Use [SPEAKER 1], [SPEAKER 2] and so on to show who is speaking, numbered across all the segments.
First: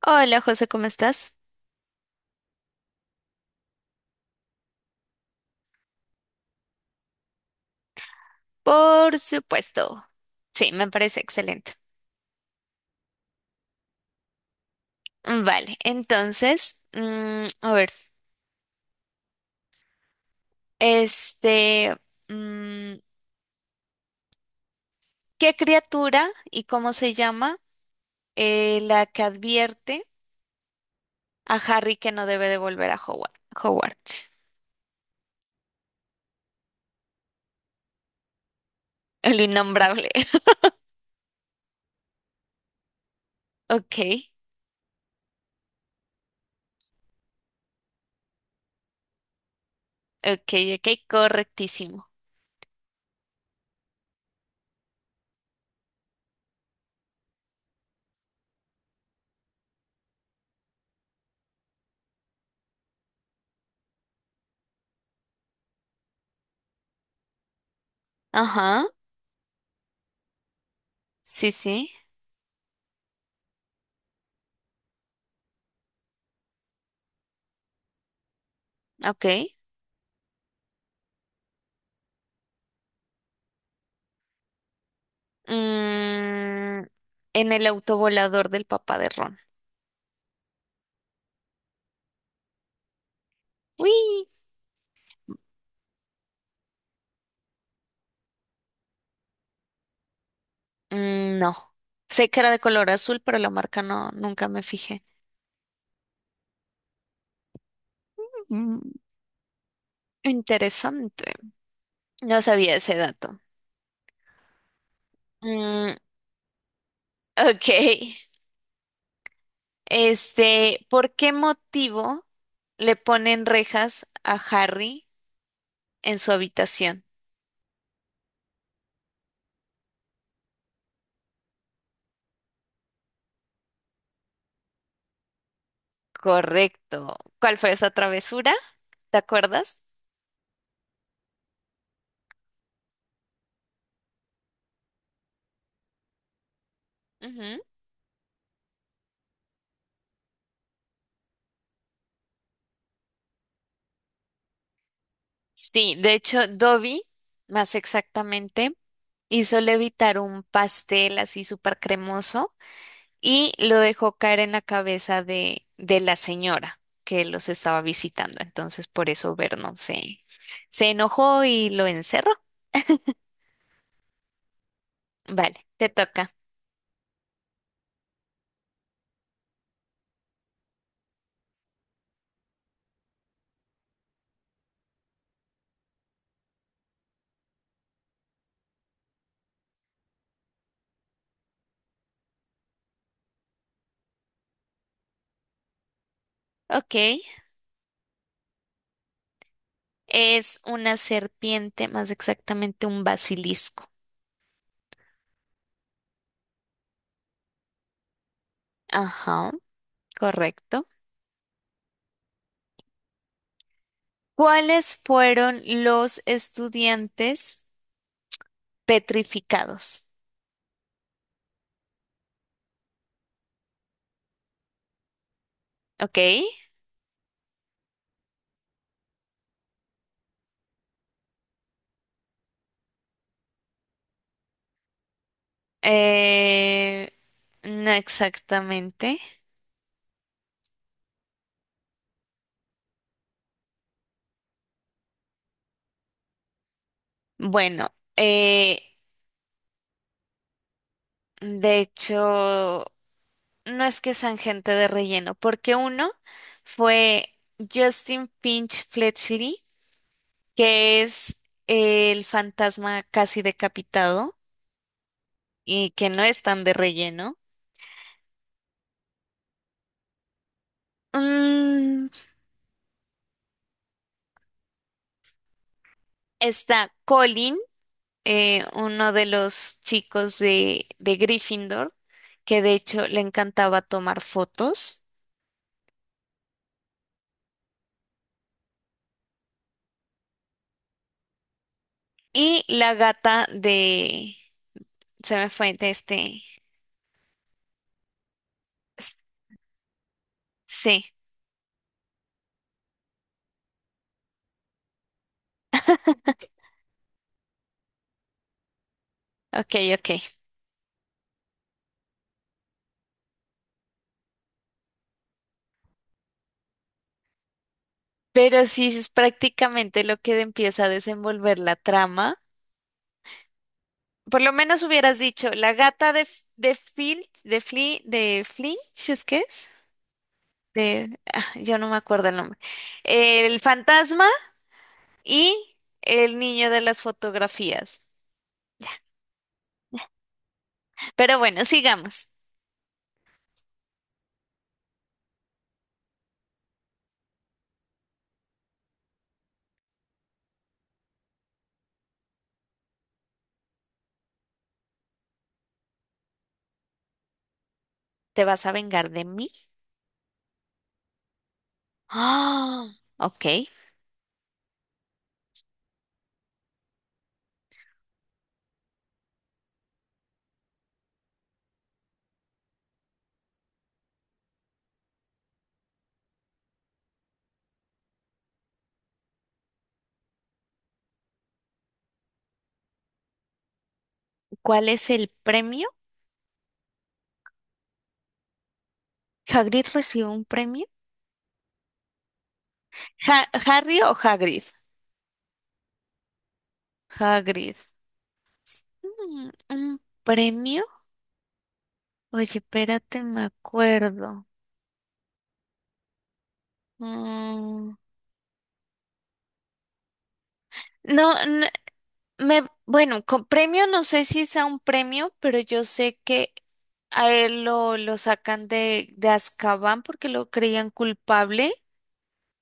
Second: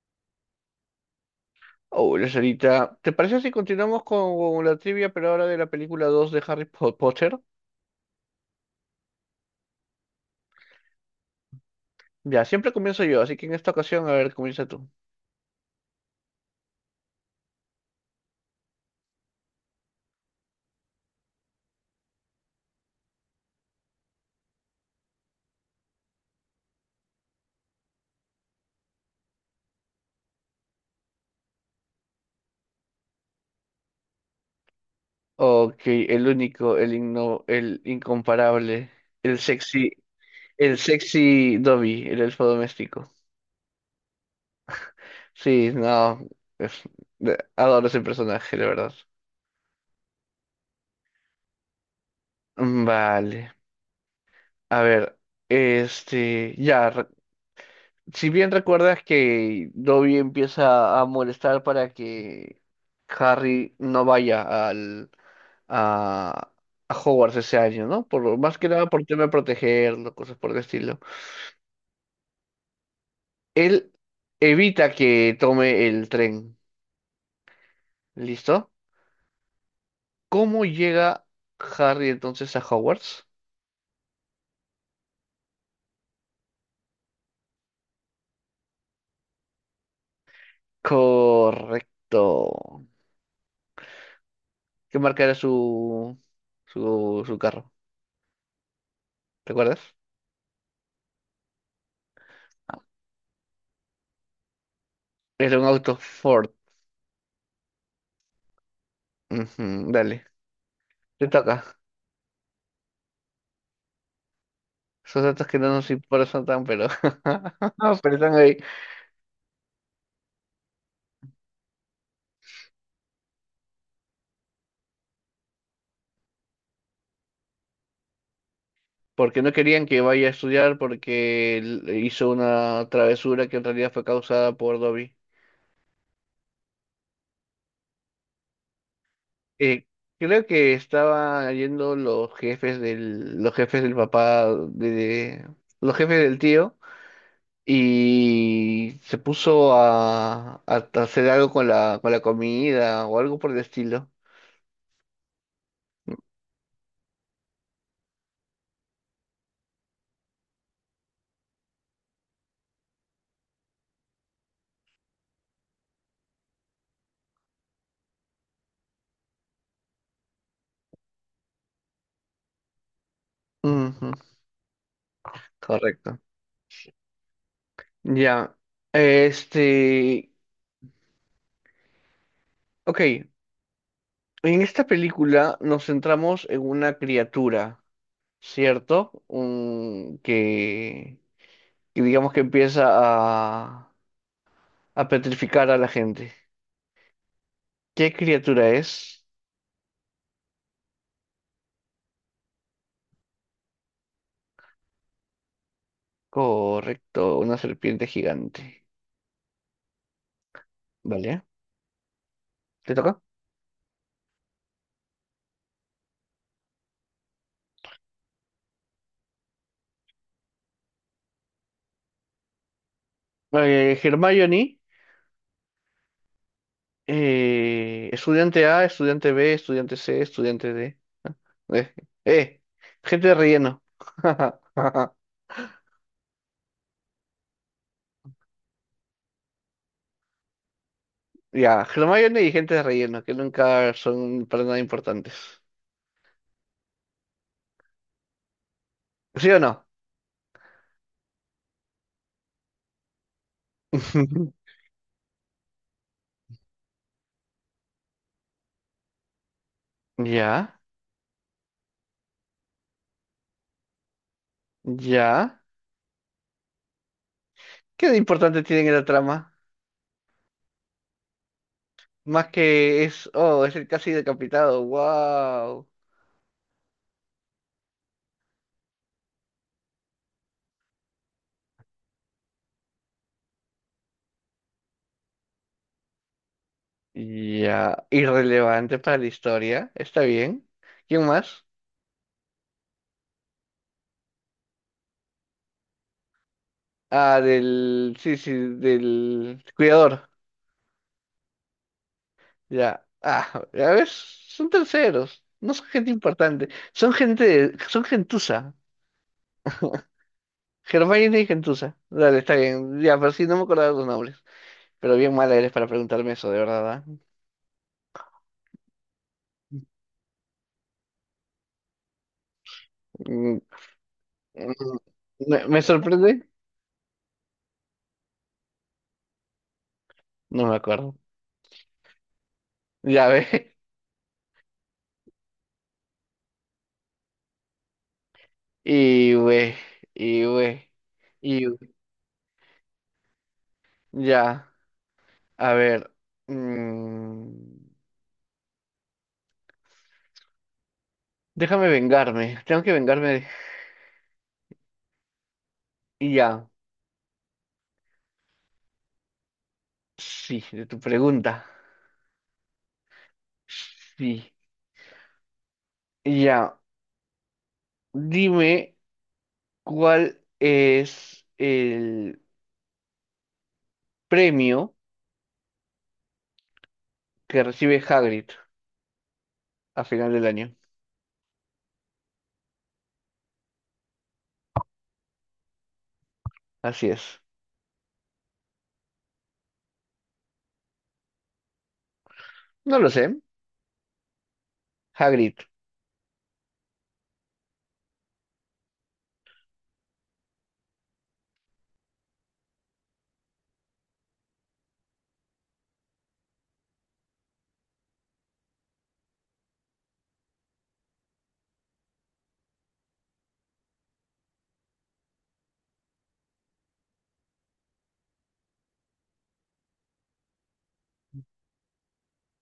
[SPEAKER 1] Hola José, ¿cómo estás?
[SPEAKER 2] Hola, Sarita. ¿Te parece si continuamos con la trivia, pero ahora de la película 2 de Potter?
[SPEAKER 1] Por supuesto. Sí, me parece excelente.
[SPEAKER 2] Ya, siempre comienzo yo, así que en esta ocasión, a ver, comienza tú.
[SPEAKER 1] Vale, entonces, a ver, este, mm, ¿qué criatura y cómo se llama la que advierte a Harry que no debe de volver a Howard? Hogwarts,
[SPEAKER 2] Ok, el incomparable, el
[SPEAKER 1] el
[SPEAKER 2] sexy,
[SPEAKER 1] innombrable.
[SPEAKER 2] el sexy Dobby, el elfo doméstico.
[SPEAKER 1] Ok,
[SPEAKER 2] Sí, no, es- adoro ese personaje, la verdad.
[SPEAKER 1] ok, ok, correctísimo.
[SPEAKER 2] Vale, a ver, este, ya, si bien recuerdas que Dobby empieza a molestar para que Harry no vaya al, a, a Hogwarts ese año, ¿no? Por, más que
[SPEAKER 1] Ajá,
[SPEAKER 2] nada por tema de protegerlo, cosas por el estilo.
[SPEAKER 1] sí, sí,
[SPEAKER 2] Él evita que tome el tren, ¿listo?
[SPEAKER 1] ok.
[SPEAKER 2] ¿Cómo llega Harry entonces a Hogwarts?
[SPEAKER 1] Mm, en el autovolador del papá de Ron.
[SPEAKER 2] Correcto.
[SPEAKER 1] Uy.
[SPEAKER 2] ¿Qué marca era su carro? ¿Recuerdas?
[SPEAKER 1] Mm. No sé que era de color azul, pero la marca no, nunca me fijé.
[SPEAKER 2] Era un auto Ford.
[SPEAKER 1] Mm,
[SPEAKER 2] Ujú, dale, te
[SPEAKER 1] interesante.
[SPEAKER 2] toca.
[SPEAKER 1] No sabía ese dato.
[SPEAKER 2] Esos datos que no nos
[SPEAKER 1] Mm,
[SPEAKER 2] importan tan, pero,
[SPEAKER 1] ok.
[SPEAKER 2] no, pero están ahí.
[SPEAKER 1] Este, ¿por qué motivo le ponen rejas a Harry en su habitación?
[SPEAKER 2] Porque no querían que vaya a estudiar porque él hizo una travesura que en realidad fue causada por Dobby.
[SPEAKER 1] Correcto. ¿Cuál fue esa travesura? ¿Te acuerdas?
[SPEAKER 2] Eh, Creo que estaba yendo los jefes del papá, de- los jefes del tío,
[SPEAKER 1] Ujú.
[SPEAKER 2] y se puso a hacer algo con con la comida o algo por el estilo.
[SPEAKER 1] Sí, de hecho, Dobby, más exactamente, hizo levitar un pastel así súper cremoso y lo dejó caer en la cabeza de la señora que los estaba visitando. Entonces, por eso Vernon se enojó y lo encerró.
[SPEAKER 2] Ujú,
[SPEAKER 1] Vale, te
[SPEAKER 2] correcto.
[SPEAKER 1] toca.
[SPEAKER 2] Ya. Este, ok, en esta película nos centramos en una criatura, ¿cierto? Que digamos que empieza a petrificar a la gente.
[SPEAKER 1] Ok,
[SPEAKER 2] ¿Qué criatura es?
[SPEAKER 1] es una serpiente, más exactamente un basilisco.
[SPEAKER 2] Correcto, una serpiente gigante.
[SPEAKER 1] Ajá, correcto.
[SPEAKER 2] ¿Vale? ¿Te toca?
[SPEAKER 1] ¿Cuáles fueron los estudiantes petrificados?
[SPEAKER 2] Hermione,
[SPEAKER 1] Ok,
[SPEAKER 2] estudiante A, estudiante B, estudiante C, estudiante D. Eh, eh, gente de relleno.
[SPEAKER 1] eh, no exactamente.
[SPEAKER 2] Ya, Hermione y gente de relleno, que nunca son para nada importantes.
[SPEAKER 1] Bueno,
[SPEAKER 2] ¿Sí o no?
[SPEAKER 1] de hecho, no es que sean gente de relleno, porque uno fue Justin Finch Fletchery,
[SPEAKER 2] Ya,
[SPEAKER 1] que es el fantasma casi decapitado
[SPEAKER 2] ya.
[SPEAKER 1] y que no es tan de relleno.
[SPEAKER 2] ¿Qué de importante tiene en la trama?
[SPEAKER 1] Mm,
[SPEAKER 2] Más que es, oh, es el casi decapitado, wow.
[SPEAKER 1] está Colin, uno de los chicos de Gryffindor, que de hecho le encantaba tomar fotos.
[SPEAKER 2] Ya, irrelevante para la historia, está bien. ¿Quién más?
[SPEAKER 1] Y la gata de... Se me fue de este...
[SPEAKER 2] Ah, del, sí, sí, del cuidador.
[SPEAKER 1] Sí,
[SPEAKER 2] Ya, ah, ya ves, son terceros, no son gente importante, son gente, son gentuza,
[SPEAKER 1] ok, ok.
[SPEAKER 2] Hermione y gentuza. Dale, está bien, ya, pero sí, no me acordaba los nombres. Pero bien mala eres para preguntarme eso, de verdad, ¿ah?
[SPEAKER 1] Pero sí es prácticamente lo que empieza a desenvolver la trama.
[SPEAKER 2] Mm,
[SPEAKER 1] Por lo menos
[SPEAKER 2] mm,
[SPEAKER 1] hubieras dicho, la
[SPEAKER 2] Me
[SPEAKER 1] gata de, F-
[SPEAKER 2] sorprende,
[SPEAKER 1] de Filch, de Fli, de Flinch, ¿es que es?
[SPEAKER 2] no me acuerdo.
[SPEAKER 1] De, ah, yo no me acuerdo el nombre.
[SPEAKER 2] Ya ve.
[SPEAKER 1] El fantasma y el niño de las fotografías.
[SPEAKER 2] Y güey, y güey,
[SPEAKER 1] Pero bueno,
[SPEAKER 2] y
[SPEAKER 1] sigamos.
[SPEAKER 2] ya. A ver. mm, Déjame vengarme. Tengo que vengarme. Y ya.
[SPEAKER 1] ¿Te vas a vengar de mí?
[SPEAKER 2] Sí, de tu pregunta.
[SPEAKER 1] Ah, ok.
[SPEAKER 2] Sí. Y ya. Dime cuál es el premio que recibe Hagrid a final del año.
[SPEAKER 1] ¿Cuál es el premio?
[SPEAKER 2] Así es.
[SPEAKER 1] ¿Hagrid recibió un premio?
[SPEAKER 2] No lo sé.
[SPEAKER 1] Ja- ¿Harry o Hagrid?
[SPEAKER 2] Hagrid.
[SPEAKER 1] Hagrid. Mm, ¿un premio? Oye, espérate, me acuerdo. Mm, no, bueno, con premio no sé si sea un premio, pero yo sé que a él lo sacan de Azkaban porque lo creían culpable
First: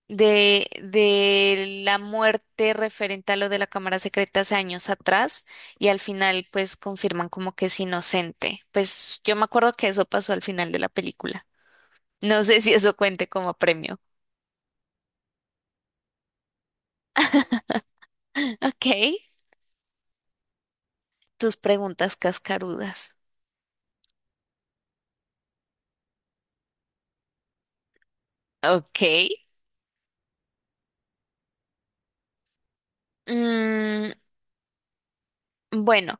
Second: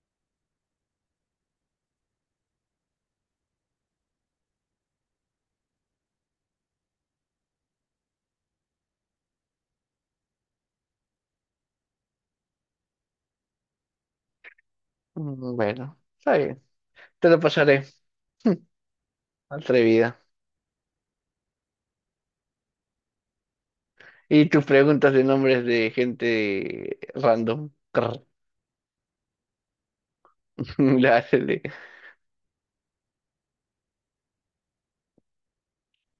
[SPEAKER 1] de la muerte referente a lo de la cámara secreta hace años atrás y al final pues confirman como que es inocente. Pues yo me acuerdo que eso pasó al final de la película. No sé si eso cuente como premio.
[SPEAKER 2] Bueno, está bien. Te lo pasaré.
[SPEAKER 1] Ok.
[SPEAKER 2] Atrevida.
[SPEAKER 1] Tus preguntas cascarudas.
[SPEAKER 2] Y tus preguntas de nombres de gente random. Crr.
[SPEAKER 1] Ok.
[SPEAKER 2] La hace de...
[SPEAKER 1] Mm, bueno,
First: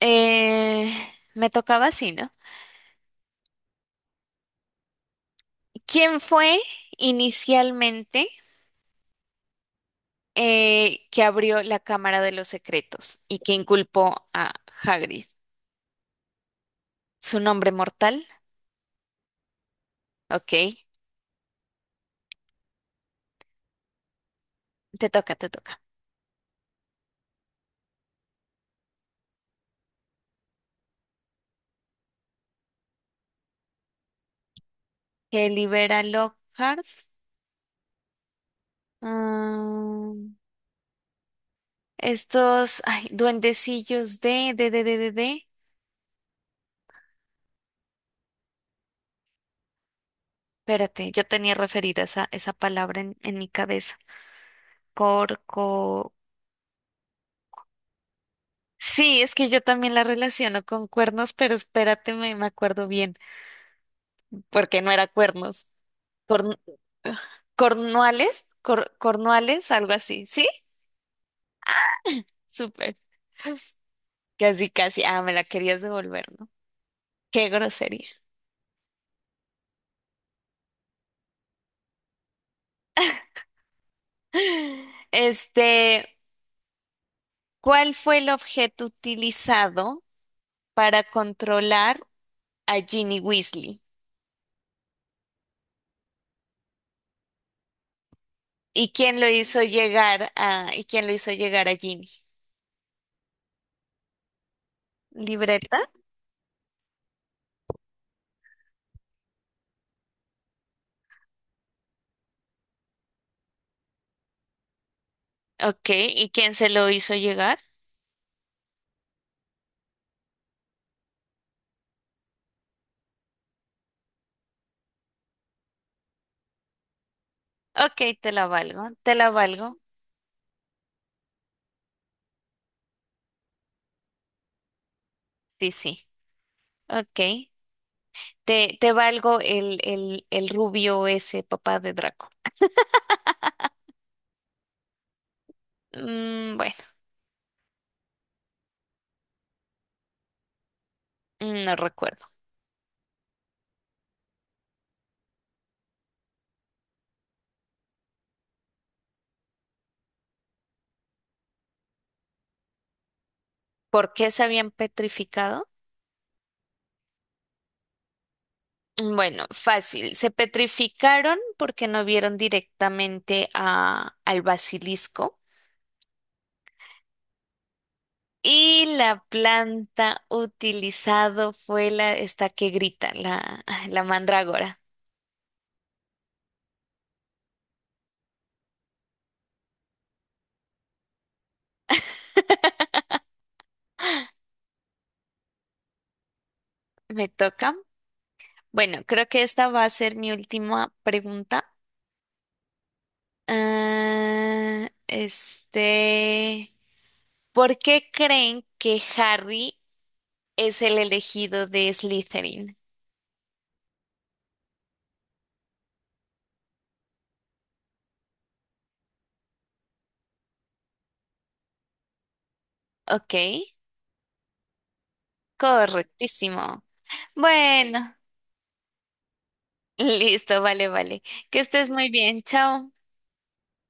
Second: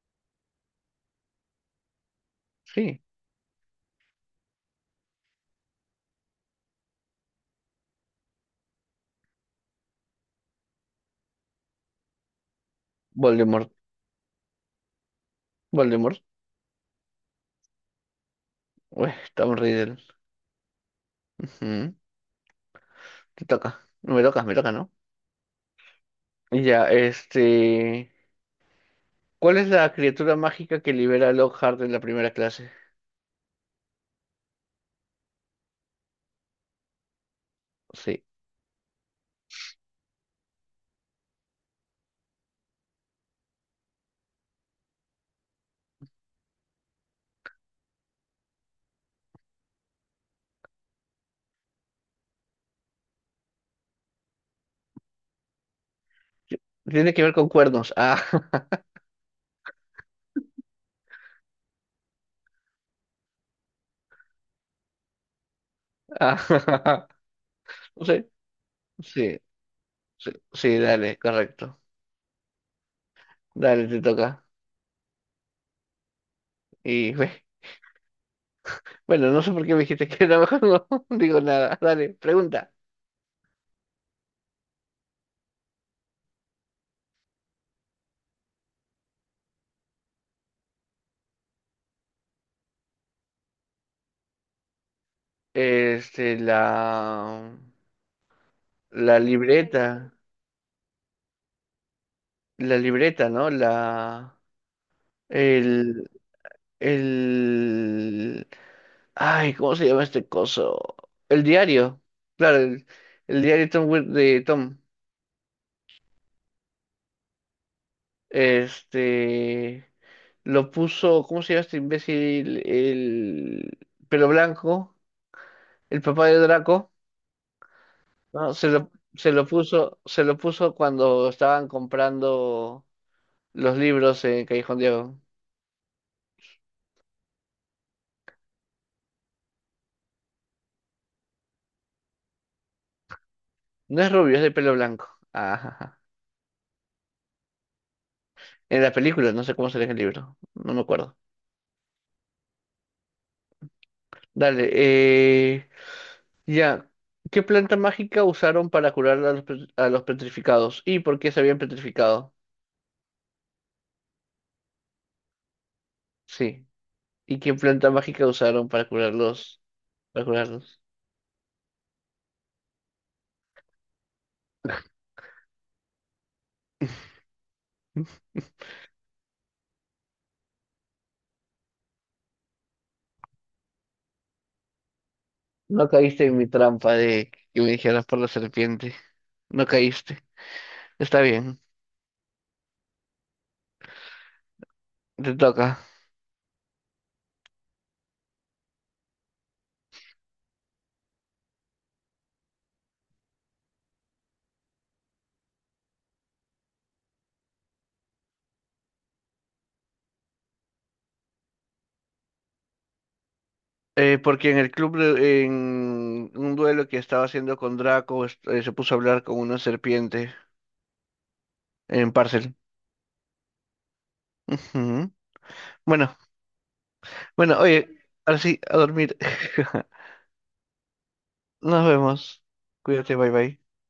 [SPEAKER 1] eh, me tocaba así, ¿no?
[SPEAKER 2] Sí,
[SPEAKER 1] ¿Quién fue inicialmente que abrió la Cámara de los Secretos y que
[SPEAKER 2] Voldemort.
[SPEAKER 1] inculpó a Hagrid?
[SPEAKER 2] Voldemort.
[SPEAKER 1] ¿Su nombre mortal?
[SPEAKER 2] Uy, Tom Riddle.
[SPEAKER 1] Ok.
[SPEAKER 2] Ujú. Te toca. No me tocas, me toca, ¿no?
[SPEAKER 1] Te toca, te toca.
[SPEAKER 2] Ya, este... ¿Cuál es la criatura mágica que libera a Lockhart en la primera clase?
[SPEAKER 1] Que libera Lockhart.
[SPEAKER 2] Sí.
[SPEAKER 1] Mm, estos, ay, duendecillos de. Espérate, yo tenía referida esa palabra en mi cabeza. Corco.
[SPEAKER 2] Tiene que ver con cuernos. Ah,
[SPEAKER 1] Sí, es que yo también la relaciono con cuernos, pero espérate, me acuerdo bien, porque no era cuernos. Corn-,
[SPEAKER 2] ah, no sé,
[SPEAKER 1] cornuales, cor-,
[SPEAKER 2] sí,
[SPEAKER 1] cornuales, algo así.
[SPEAKER 2] sí,
[SPEAKER 1] ¿Sí?
[SPEAKER 2] sí, dale, correcto.
[SPEAKER 1] Súper.
[SPEAKER 2] Dale, te toca.
[SPEAKER 1] Casi, casi. Ah, me la querías devolver, ¿no?
[SPEAKER 2] Y
[SPEAKER 1] Qué grosería.
[SPEAKER 2] bueno, no sé por qué me dijiste que era mejor, no digo nada. Dale, pregunta.
[SPEAKER 1] Este, ¿cuál fue el objeto utilizado para controlar a Ginny Weasley?
[SPEAKER 2] Este, la, la libreta,
[SPEAKER 1] ¿Y quién lo hizo llegar a Ginny?
[SPEAKER 2] la libreta, ¿no?
[SPEAKER 1] ¿Libreta?
[SPEAKER 2] El, el, ay, ¿cómo se llama este coso? El diario, claro, el diario de de Tom.
[SPEAKER 1] Ok, ¿y quién se lo hizo llegar?
[SPEAKER 2] Este, lo puso, ¿cómo se llama este imbécil? El pelo blanco, el papá de Draco,
[SPEAKER 1] Ok, te la
[SPEAKER 2] ¿no?
[SPEAKER 1] valgo, te la valgo.
[SPEAKER 2] Se lo puso cuando estaban comprando los libros en Callejón Diego.
[SPEAKER 1] Sí, sí. Ok, te valgo el rubio ese papá de Draco.
[SPEAKER 2] No es rubio, es de pelo blanco. Ajá, ajá.
[SPEAKER 1] Mm, bueno,
[SPEAKER 2] En la película, no sé cómo sale en el libro. No me acuerdo.
[SPEAKER 1] mm, no recuerdo.
[SPEAKER 2] Dale, ya. ¿Qué planta mágica usaron para curar a a los petrificados? ¿Y por qué se habían petrificado?
[SPEAKER 1] ¿Por qué se habían petrificado?
[SPEAKER 2] Sí. ¿Y qué planta mágica usaron para
[SPEAKER 1] Mm, bueno,
[SPEAKER 2] curarlos?
[SPEAKER 1] fácil.
[SPEAKER 2] Para
[SPEAKER 1] Se
[SPEAKER 2] curarlos.
[SPEAKER 1] petrificaron porque no vieron directamente a, al basilisco. Y la planta utilizado fue esta que grita, la mandrágora.
[SPEAKER 2] No caíste en mi trampa de que me dijeras por la serpiente. No caíste. Está bien. Te toca.
[SPEAKER 1] Me toca. Bueno, creo que esta va a ser mi última pregunta. Ah, este, ¿por qué creen que Harry es el elegido de Slytherin?
[SPEAKER 2] Porque en en un duelo que estaba haciendo con Draco, se puso a hablar con una serpiente. En Parcel.
[SPEAKER 1] Ok,
[SPEAKER 2] Ujú. Bueno,
[SPEAKER 1] correctísimo.
[SPEAKER 2] bueno, oye,
[SPEAKER 1] Bueno,
[SPEAKER 2] ahora sí, a dormir.
[SPEAKER 1] listo, vale, vale. Que
[SPEAKER 2] Nos
[SPEAKER 1] estés muy bien,
[SPEAKER 2] vemos.
[SPEAKER 1] chao.
[SPEAKER 2] Cuídate, bye bye.